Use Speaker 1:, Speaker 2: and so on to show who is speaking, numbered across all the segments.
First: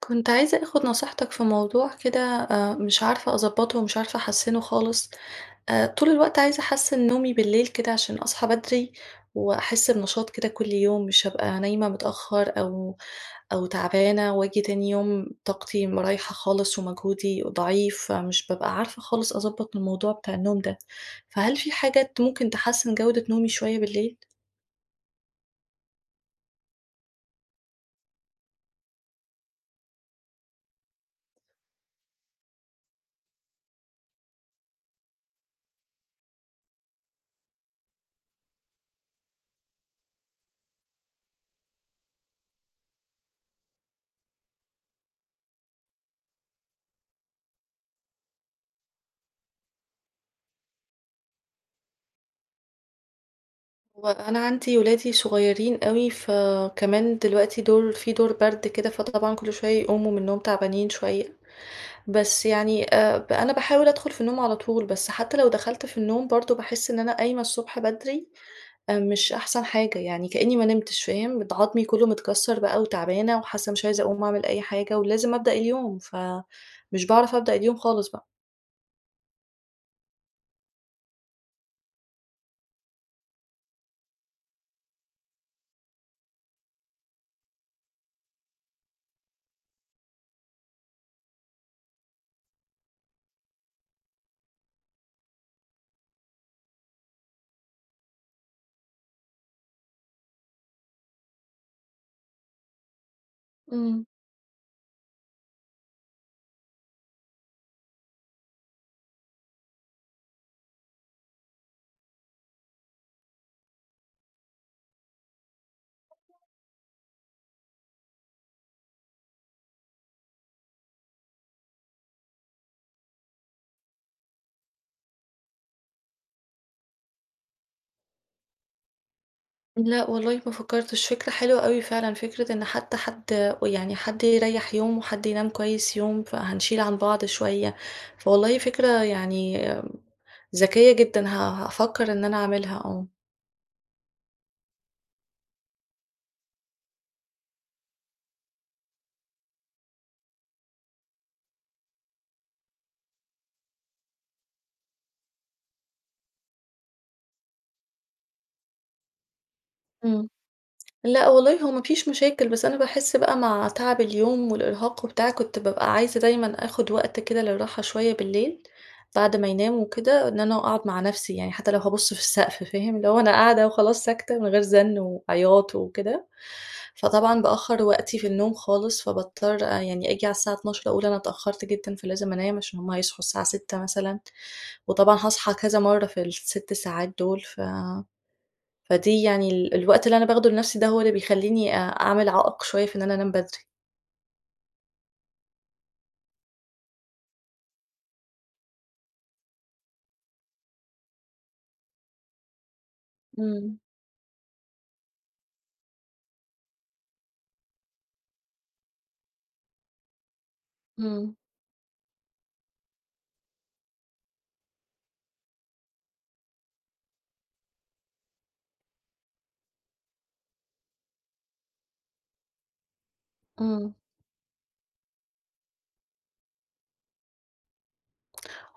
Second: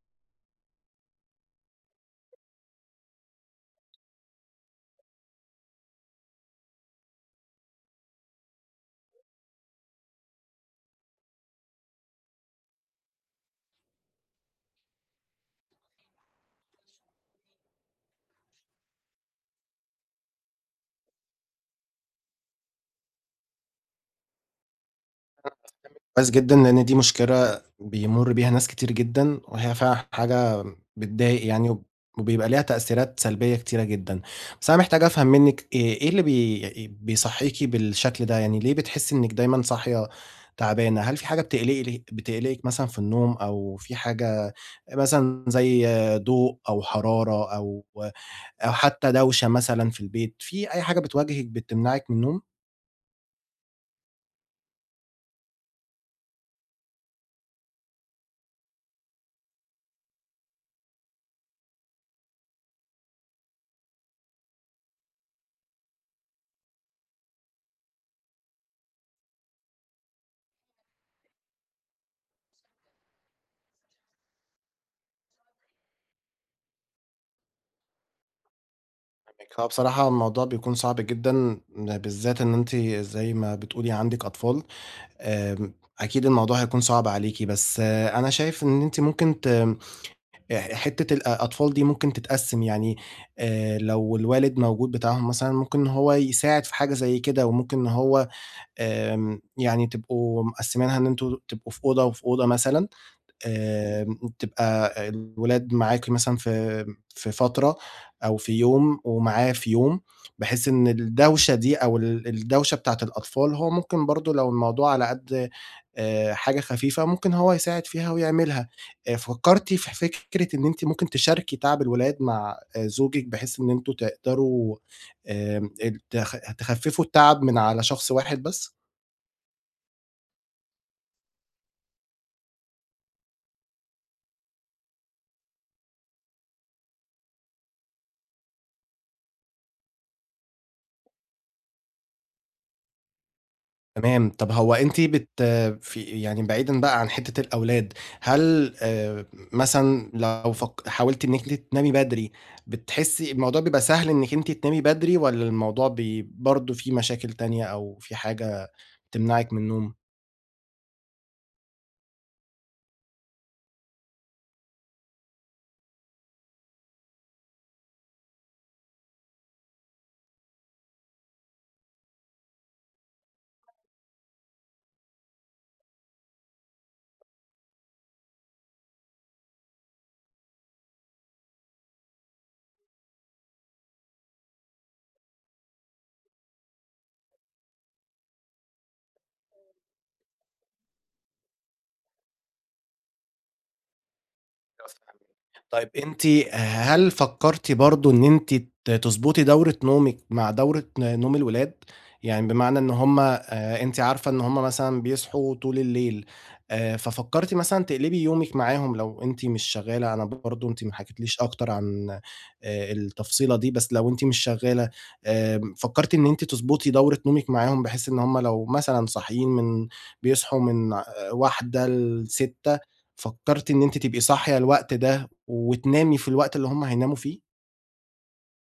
Speaker 1: كنت عايزة اخد نصيحتك في موضوع كده آآ، مش عارفة أضبطه ومش عارفة أحسّنه خالص آآ، طول الوقت عايزة أحسّن نومي بالليل كده عشان أصحى بدري، وأحسّ بنشاط كده كل يوم، مش ابقى نايمة متأخر أو أو تعبانة وآجي تاني يوم طاقتي م رايحة خالص ومجهودي ضعيف، فمش بابقى عارفة خالص أضبط الموضوع بتاع النوم ده، فهل في حاجة ت ممكن تحسن جودة نومي شوية بالليل؟
Speaker 2: [unintelligible] كويس جدًا لأن دي مشكلة بيمرّ بيها ناس كتير جدًا، وهي فعلًا حاجة بتضايق يعني، وبيبقى ليها تأثيرات سلبية كتيرة جدًا، بس أنا محتاج أفهم منِك إيه إيه اللي بي بيصحّيكي بالشكل ده؟ يعني ليه بتحسي إنِك دايمًا صاحية تعبانة؟ هل في حاجة بتقلقل بتقلقِك مثلًا في النوم أو في حاجة مثلًا زي ضوء أو حرارة أو أو حتى دوشة مثلًا في البيت، في أي حاجة بتواجهِك بتمنعِك من النوم؟
Speaker 1: وأنا عندي أولادي صغيرين أوي، فكمان دلوقتي دور فيه دور برد كده، فطبعًا كل شوي يقوموا من النوم تعبانين شوية، بس يعني آآ ب أنا باحاول أدخل في النوم على طول، بس حتى لو دخلت في النوم برضه باحسّ إن أنا قايمة الصبح بدري آآ مش أحسن حاجة، يعني كأني ما نمتش فاهم؟ بت عضمي كله متكسّر بقى وتعبانة وحاسّة مش عايزة أقوم أعمل أي حاجة، ولازم أبدأ اليوم، فمش باعرف أبدأ اليوم خالص بقى.
Speaker 2: [unintelligible] هو بصراحة هو الموضوع بيكون صعب جدًا، م بالذات إن أنتِ زي ما بتقولي عندِك أطفال، آمم أكيد الموضوع هيكون صعب عليكِ، بس أنا شايف إن أنتِ ممكن ت آآ ح حتّة الأ الأطفال دي ممكن تتقسم يعني، آآ لو الوالد موجود بتاعهم مثلًا ممكن إن هو يساعد في حاجة زي كده، وممكن إن هو آمم يعني تبقوا مقسمينها إن أنتم تبقوا في أوضة وفي أوضة مثلًا،
Speaker 1: امم.
Speaker 2: آمم تبقى الولاد معاكِ مثلًا في في فترة أو في يوم ومعاه في يوم، بحيث إن الدوشة دي أو ال الدوشة بتاعة الأطفال هو ممكن برضو لو الموضوع على قد آآ حاجة خفيفة ممكن هو يساعد فيها ويعملها، آآ فكرتِ في فكرة إن أنتِ ممكن تشاركي تعب الولاد مع زوجِك بحيث إن أنتم تقدروا، آمم ات خ تخففوا التعب من على شخص واحد بس.
Speaker 1: لأ والله ما فكرتش فكرة حلوة أوي فعلًا فكرة إن حتّى حد ويعني حد يريح يوم وحد ينام كويّس يوم فهنشيل عن بعض شويّة، فوالله فكرة يعني ذكيّة جدًا ه هافكر إن أنا أعملها آه.
Speaker 2: تمام، طَب هو أنتِ بت في يعني بعيدًا بقى عن حتّة الأولاد، هل مثلًا لو فك حاولتِ إنِّك أنتِ تنامي بدري، بتحسِّي الموضوع بيبقي سهل إنِّك أنتِ تنامي بدري، والَّا الموضوع ب برضه في مشاكل تانية أو في حاجة تمنعِك من النوم؟
Speaker 1: إمم، لأ والله هو ما فيش مشاكل، بس أنا باحس بقى مع تعب اليوم والإرهاق وبتاع كنت بابقى عايزة دايمًا آخد وقت كده للراحة شوية بالليل، بعد ما يناموا وكده، إن أنا أقعد مع نفسي يعني حتى لو هابُصّ في السقف فاهم، اللي هو أنا قاعدة وخلاص ساكتة من غير زنّ وعياط وكده، فطبعًا بأخّر وقتي في النوم خالص، فباضطّر يعني آجي على الساعة 00:00 أقول أنا اتأخّرت جدًا فلازم أنام، علشان هم هيصحوا الساعة 06:00 مثلًا، وطبعًا هاصحى كذا مرّه في ال6 ساعات دول ف فدي يعني ال الوقت اللي أنا باخده لنفسي ده هو اللي بيخلّيني أ أعمل عائق شوية في إن أنا أنام بدري.
Speaker 2: [unintelligible] طيب أنتِ هل فكرتِ برضه إن أنتِ ت تضبُطي دورة نومِك مع دورة نوم الولاد، يعني بمعنى إن هُم
Speaker 1: إمم.
Speaker 2: آآ أنتِ عارفة إن هُم مثلًا بيصحوا طول الليل آآ، ففكرتِ مثلًا تقلبي يومِك معاهم لو أنتِ مش شغالة، أنا برضه أنتِ ما
Speaker 1: إمم.
Speaker 2: حكيتِليش أكتر عن آآ، التفصيلة دي، بس لو أنتِ مش شغالة آآ، فكرتِ إن أنتِ تضبُطي دورة نومِك معاهم بحيث إن هم لو مثلًا صاحيين من بيصحوا من 01:00 ل06:00 فكرتِ إن
Speaker 1: إمم.
Speaker 2: أنتِ تبقي صاحية الوقت ده، وتنامي في الوقت اللي هم هيناموا فيه؟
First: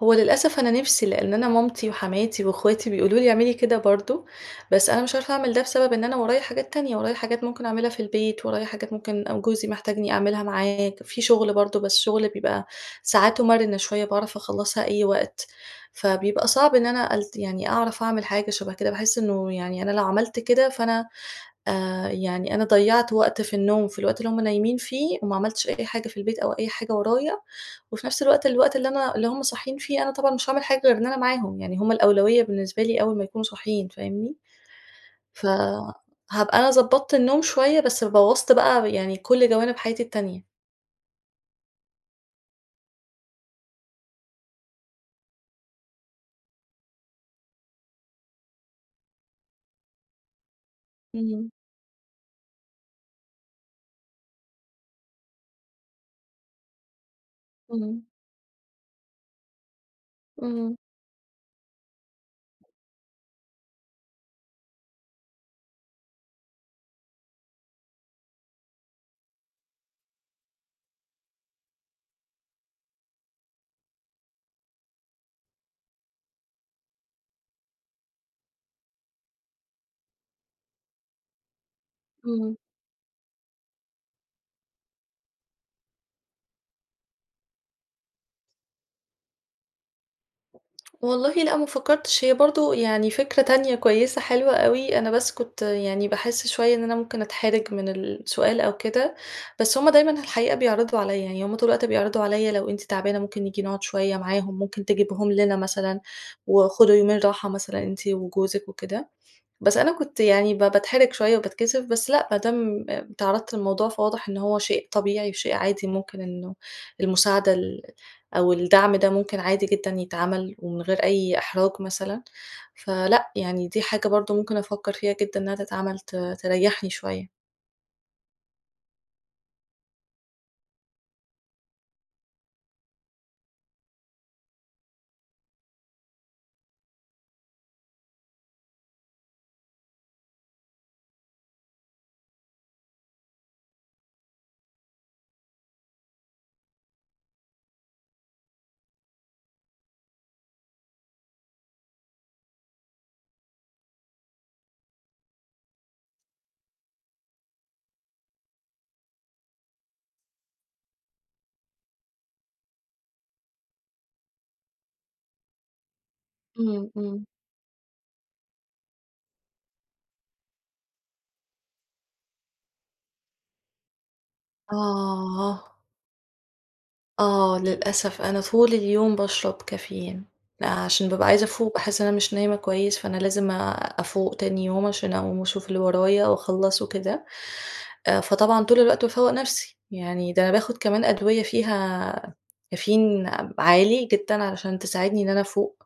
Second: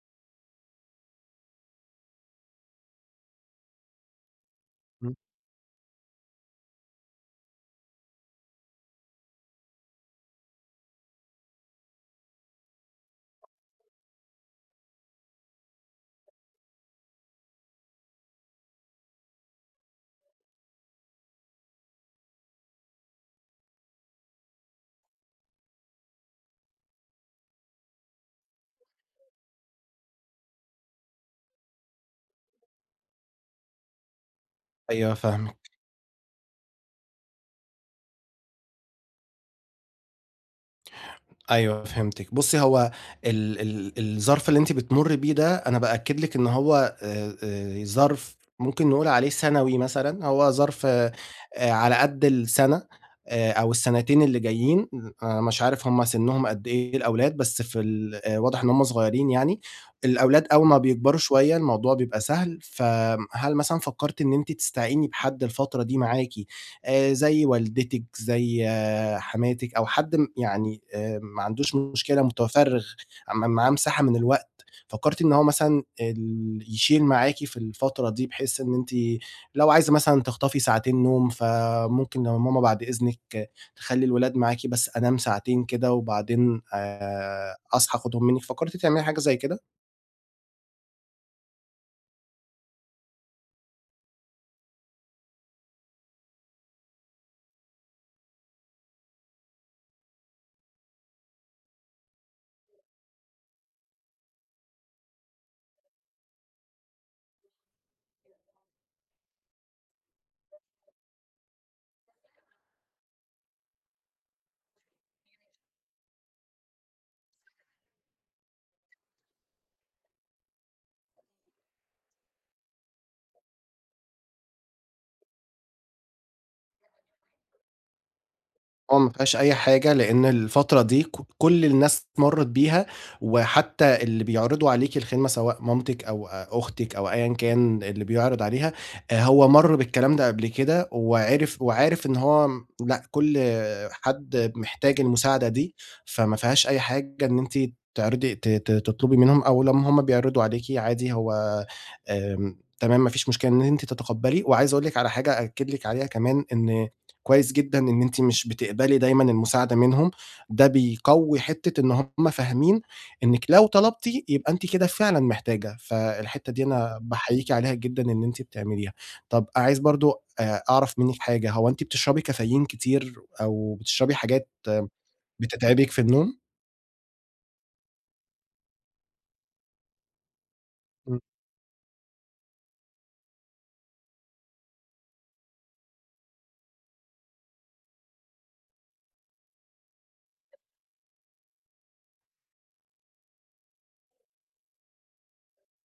Speaker 1: هو للأسف أنا نِفْسي، لأن أنا مامتي وحماتي واخواتي بيقولوا لي اعملي كده برضو، بس أنا مش
Speaker 2: امم.
Speaker 1: عارفة أعمل ده بسبب إن أنا ورايا حاجات تانية، ورايا حاجات ممكن أعملها في البيت، ورايا حاجات ممكن أو جوزي محتاجني أعملها معاه ك في شغل برضو، بس شغل بيبقى ساعاته مرنه شوية، باعرف أخلّصها أي وقت، فبيبقى صعب إن أنا ألت يعني أعرف أعمل حاجة شبه كده، باحس إنه يعني أنا لو عملت كده فأنا آآ، يعني أنا ضيعت وقت في النوم في الوقت اللي هُم نايمين فيه وما عملتش أي حاجة في البيت أو أي حاجة ورايا، وفي نَفْس الوقت الوقت اللي أنا اللي هُم صاحيين فيه أنا طبعًا مش هاعمل حاجة غير إن أنا معاهم، يعني هُم الأولوية بالنسبة لي أول ما يكونوا صاحيين، فاهمني؟
Speaker 2: أيوه فاهمِك.
Speaker 1: فهابقى أنا ضبطت النوم شوية بس بوّظْت بقى يعني كُلّ جوانب حياتي التانية.
Speaker 2: أيوه فهمتِك، بُصي هو ال ال الظرف اللي أنتِ بتمري بيه ده أنا بأكد لِك إن هو آآ آآ، ظرف ممكن نقول عليه سنوي مثلًا، هو ظرف آآ
Speaker 1: امم.
Speaker 2: على قدّ السنة آآ، أو السنتين اللي جايين، آآ مش عارف هُم سِنهم قدّ إيه الأولاد، بس في
Speaker 1: امم.
Speaker 2: ال آآ واضح إن هُم صغيّرين يعني، الأولاد أول
Speaker 1: امم.
Speaker 2: ما بيكبروا شوية الموضوع بيبقى سهل، فآمم، هل مثلًا فكرتِ إن أنتِ تستعيني بحد الفترة دي معاكِ آآ، زي والدتِك، زي حماتِك أو حد م يعني آآ، ما عندوش مشكلة متفرغ م معاه مساحة من الوقت، فكرتِ إن هو مثلًا ال يشيل معاكِ في الفترة دي بحيث إن أنتِ لو عايزة مثلًا تخطفي ساعتين نوم فممكن
Speaker 1: امم.
Speaker 2: ماما بعد إذنك تخلي الولاد معاكِ بس أنام ساعتين كده وبعدين آآ، أصحى آخدهم منكِ، فكرتِ تعملي حاجة زي كده؟
Speaker 1: والله لأ، ما فكّرتش هي برضه يعني فكرة تانية كويسة حلوة أوي، أنا بس كنت يعني باحس شوية إن أنا ممكن أتحرِج من السؤال أو كده، بس هم دايمًا في الحقيقة بيعرضوا عليَّ، يعني هم طول الوقت بيعرضوا عليَّ لو أنتِ تعبانة ممكن نيجي نقعد شوية معاهم، ممكن تجيبيهم لنا مثلًا، وخدوا يومين راحة مثلًا أنتِ وجوزِك وكده، بس أنا كنت يعني ب باتحرِج شوية وباتكسف، بس لأ ما دام اتعرّضت للموضوع فواضح إن هو شيء طبيعي وشيء عادي ممكن إنه المساعدة ال أو الدعم ده ممكن عادي جدًا يتعمل ومن غير أي إحراج مثلًا، فلأ يعني دي حاجة برضه ممكن أفكّر فيها جدًا إنها تتعمل ت تريحني شوية.
Speaker 2: آه، ما فيهاش أي حاجة لأن الفترة دي كُ كُلّ الناس مرّت بيها، وحتى اللي بيعرضوا عليكِ الخدمة سواء مامتِك أو أختِك أو أيًا كان اللي بيعرض عليها، آآ هو مَرّ بالكلام ده قبل كده، وعِرِف وعارف إن هو م لأ كُلّ حد محتاج المساعدة دي، فما فيهاش أي حاجة إن أنتِ تعرضي ت ت تطلبي منهم أو لمّا هم بيعرضوا عليكِ عادي هو آمم، تمام ما فيش مشكلة إن أنت تتقبّلي وعايز أقول لِك على حاجة أأكد لِك عليها كمان، إن كويس جدًا إن أنتِ مش بتقبلي دايمًا المساعدة منهم، ده بيقوِّي حتة إن هم فاهمين إنِّك لو طلبتِ، يبقى أنتِ كده فعلًا محتاجة، فالحتّة دي
Speaker 1: امم،
Speaker 2: أنا
Speaker 1: امم.
Speaker 2: باحييكِ عليها جدًا إن أنتِ بتعمليها، طَب عايز برضه آآ أعرف منِّك حاجة، هو أنتِ بتشربي كافيين كتير، أو بتشربي حاجات
Speaker 1: آه.
Speaker 2: بتتعبِك في النوم؟
Speaker 1: آه، للأسف أنا طول اليوم باشرب كافيين، أ عشان
Speaker 2: إمم.
Speaker 1: بابقى عايزة أفوق باحس إن أنا مش نايمة كويس، فأنا لازم أفوق تاني يوم عشان أقوم واشوف اللي ورايا واخلّصُه وكده، أ فطبعًا طول الوقت بافوّق نفسي، يعني ده أنا باخد كمان أدوية فيها كافيين، عالي جدًا علشان تساعدني إن أنا أفوق،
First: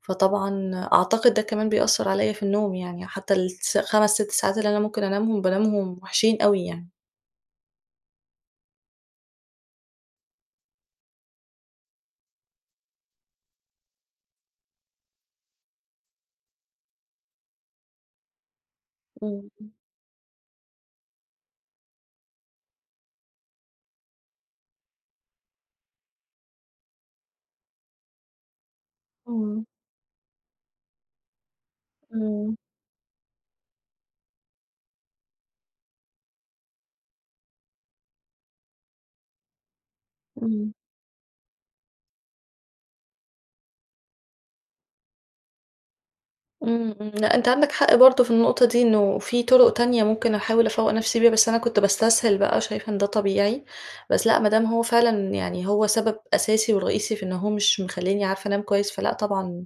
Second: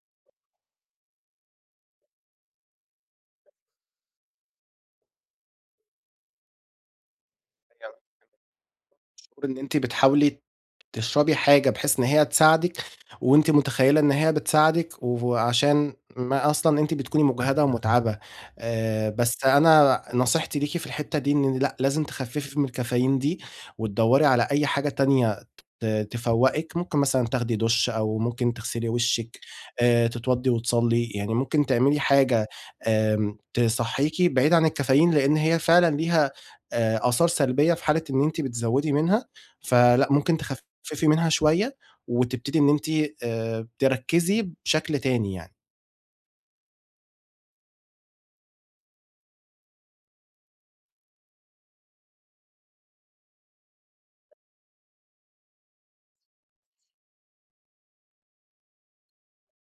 Speaker 1: فطبعًا أعتقد ده كمان بيأثّر عليَّ في النوم يعني، حتى للتس 5 6 ساعات اللي أنا ممكن أنامهم، بانامهم وحشين أوي يعني.
Speaker 2: [unintelligible] المفروض إن أنتِ بتحاولي تشربي حاجة بحيث إن هي تساعدِك، وأنتِ متخيّلة إن هي بتساعدِك وعشان ما أصلًا أنتِ بتكوني مُجهدة ومُتعَبة، آآ، بس
Speaker 1: إمم.
Speaker 2: أنا نصيحتي ليكِ في الحتّة دي إن لأ، لازم تخفّفي من الكافيين دي وتدوّري على أي حاجة تانية، ت تفوّقِك ممكن مثلًا دُش أو ممكن تغسلي وشِّك
Speaker 1: إمم.
Speaker 2: آآ، تتوضّي وتصلّي، يعني ممكن تعملي حاجة
Speaker 1: إمم.
Speaker 2: آمم، تصحّيكي بعيد عن الكافيين، لإن هي فعلًا ليها آآ، آثار سلبيّة في حالة إن أنتِ بتزوّدي منها، فلأ ممكن
Speaker 1: إمم.
Speaker 2: تخفّفي منها شوية، وتبتدي إن أنتِ آآ، تركّزي بشكل تاني يعني.
Speaker 1: إمم، إمم، لأ أنت عندك حق برضه في النقطة دي، إنه في طُرق تانية ممكن أحاول أفوَّق نفسي بيها، بس أنا كنت باستسهل بقى، شايفة إن ده طبيعي. بس لأ، ما دام هو فعلًا يعني هو سبب أساسي ورئيسي في إنه هو مش مخليني عارفة أنام كويس، فلأ طبعًا،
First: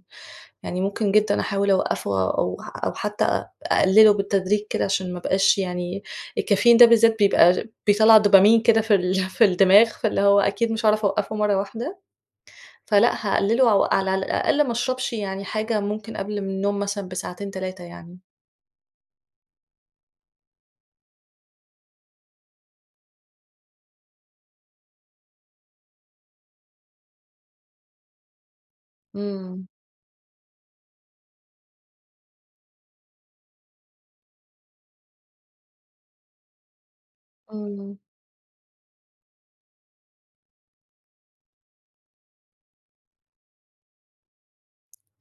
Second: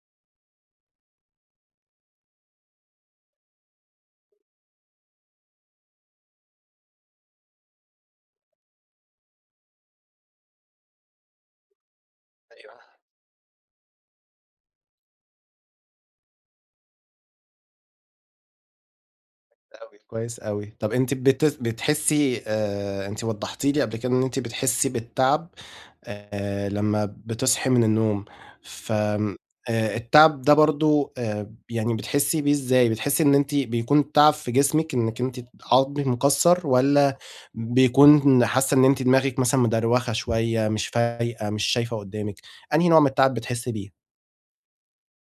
Speaker 1: يعني ممكن جدًا أحاول أوقّفُه أو أو حتى اقلّله بالتدريج كده، علشان ما ابقاش يعني الكافيين ده بالذات بيبقي بيطلّع دوبامين كده في ال في الدماغ فاللي هو أكيد مش هاعرف أوقّفه مرّه واحدة،
Speaker 2: أيوه.
Speaker 1: فلأ هاقلّله أو على الأقل ما اشربش يعني حاجة ممكن قبل النوم مثلًا بساعتين 3 يعني.
Speaker 2: كويس أوي، كويس أوي، طَب أنتِ بت بتحسِّي آآ، أنتِ وضّحتِ لي قبل كده إن أنتِ بتحسِّي بالتعب آآ، لمّا بتصحي من النوم ف آآ،
Speaker 1: إمم.
Speaker 2: التعب ده برضه آآ يعني بتحسِّي بيه إزاي؟ بتحسِّي إن أنتِ بيكون تعب في جسمِك إنِّك أنتِ عضمِك مكسر، والَّا
Speaker 1: إمم.
Speaker 2: بيكون حاسة إن أنتِ دماغِك مثلًا مدروخة شوية، مش فايقة، مش شايفة قدّامِك، أنهي نوع من التعب بتحسِّي بيه؟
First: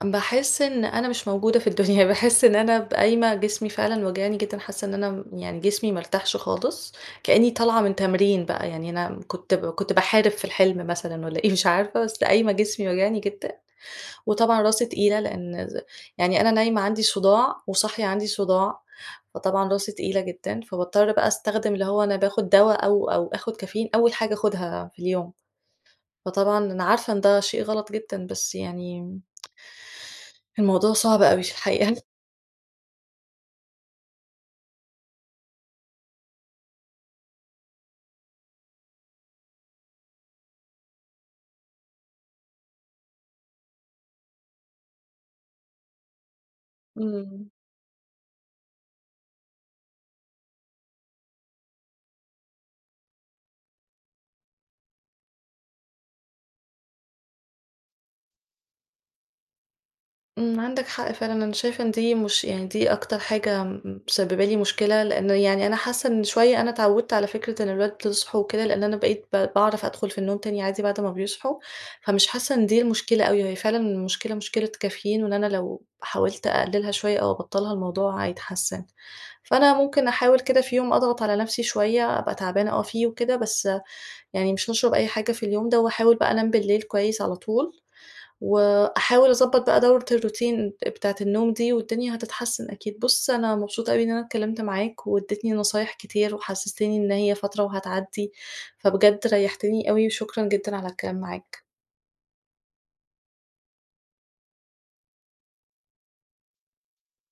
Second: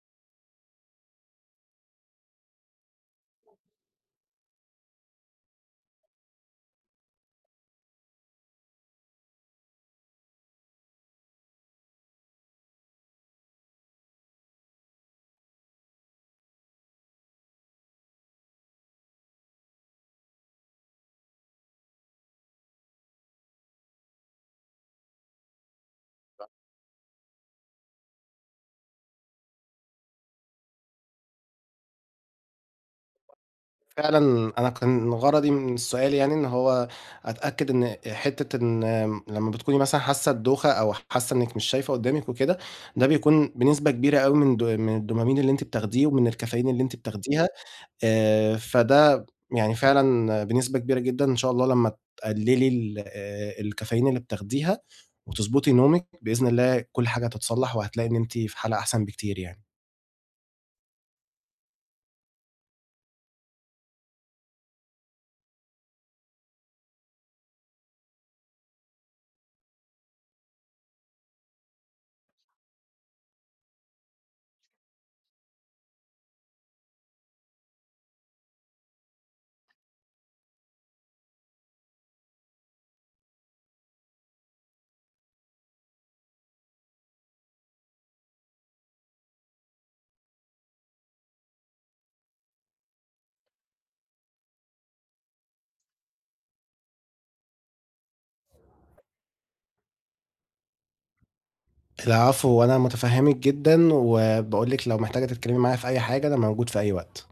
Speaker 1: باحس إن أنا مش موجودة في الدنيا، باحس إن أنا ب قايمة جسمي فعلًا واجعني جدًا، حاسّة إن أنا يعني جسمي ما ارتاحش خالص، كأنّي طالعة من تمرين بقى يعني أنا كنت كنت باحارب في الحلم مثلًا والَّا إيه مش عارفة، بس قايمة جسمي واجعني جدًا، وطبعًا راسي تقيلة لأن ز يعني أنا نايمة عندي صُداع وصاحية عندي صُداع فطبعًا راسي تقيلة جدًا، فباضطّر بقى أستخدم اللي هو أنا باخد دوا، أو أو آخد كافيين أول حاجة أخدها في اليوم،
Speaker 2: [unintelligible]
Speaker 1: فطبعًا أنا عارفة إن ده شيء غلط جدًا بس يعني الموضوع صعب أوي في الحقيقة.
Speaker 2: فعلًا أنا كان غرضي من السؤال يعني إن هو أتأكد إن حتّة إن آمم، إن لمّا بتكوني مثلًا حاسة الدوخة أو حاسة إنِك مش شايفة قدامِك وكده، ده بيكون بنسبة كبيرة أوي من د من الDopamine اللي أنتِ بتاخديه ومن الكافيين اللي أنتِ بتاخديها
Speaker 1: امم.
Speaker 2: آآ، فده يعني فعلًا بنسبة كبيرة جدًا إن شاء الله لمّا تقلّلي ال الكافيين اللي بتاخديها، وتضبطي نومِك، بإذن الله كل حاجة هتتصلح، وهتلاقي إن أنتِ في حالة أحسن بكتير يعني.
Speaker 1: امم، عندك حق فعلًا. أنا شايفة إن دي مش يعني دي أكتر حاجة م مسبّبة لي مشكلة، لأنه يعني أنا حاسة إن شوية أنا اتعودت على فكرة إن الولاد يصحوا وكده، لأن أنا بقيت ب باعرف أدخل في النوم تاني عادي بعد ما بيصحوا، فمش حاسة إن دي المشكلة أوي، وهي فعلًا المشكلة مشكلة كافيين، وإن أنا لو حاولت أقلّلها شوية أو أبطّلها الموضوع هيتحسن. فأنا ممكن أحاول كده في يوم أضغط على نفسي شوية أبقى تعبانة آه فيه وكده، بس يعني مش نشرب أي حاجة في اليوم ده وأحاول بقى أنام بالليل كويس على طول، وأحاول أضبط بقى دورة الروتين ب بتاعة النوم دي والدنيا هتتحسن أكيد. بُص، أنا مبسوطة أوي إن أنا اتكلمت معاك وادّيتني نصايح كتير، وحسستني إن هي فترة وهتعدّي، فبجد ريحتني أوي، وشكرًا جدًا على الكلام معاك.
Speaker 2: العفو، وأنا متفهمِك جدًا، وباقول لِك لو محتاجة تتكلمي معايا في أي حاجة، أنا موجود في أي وقت.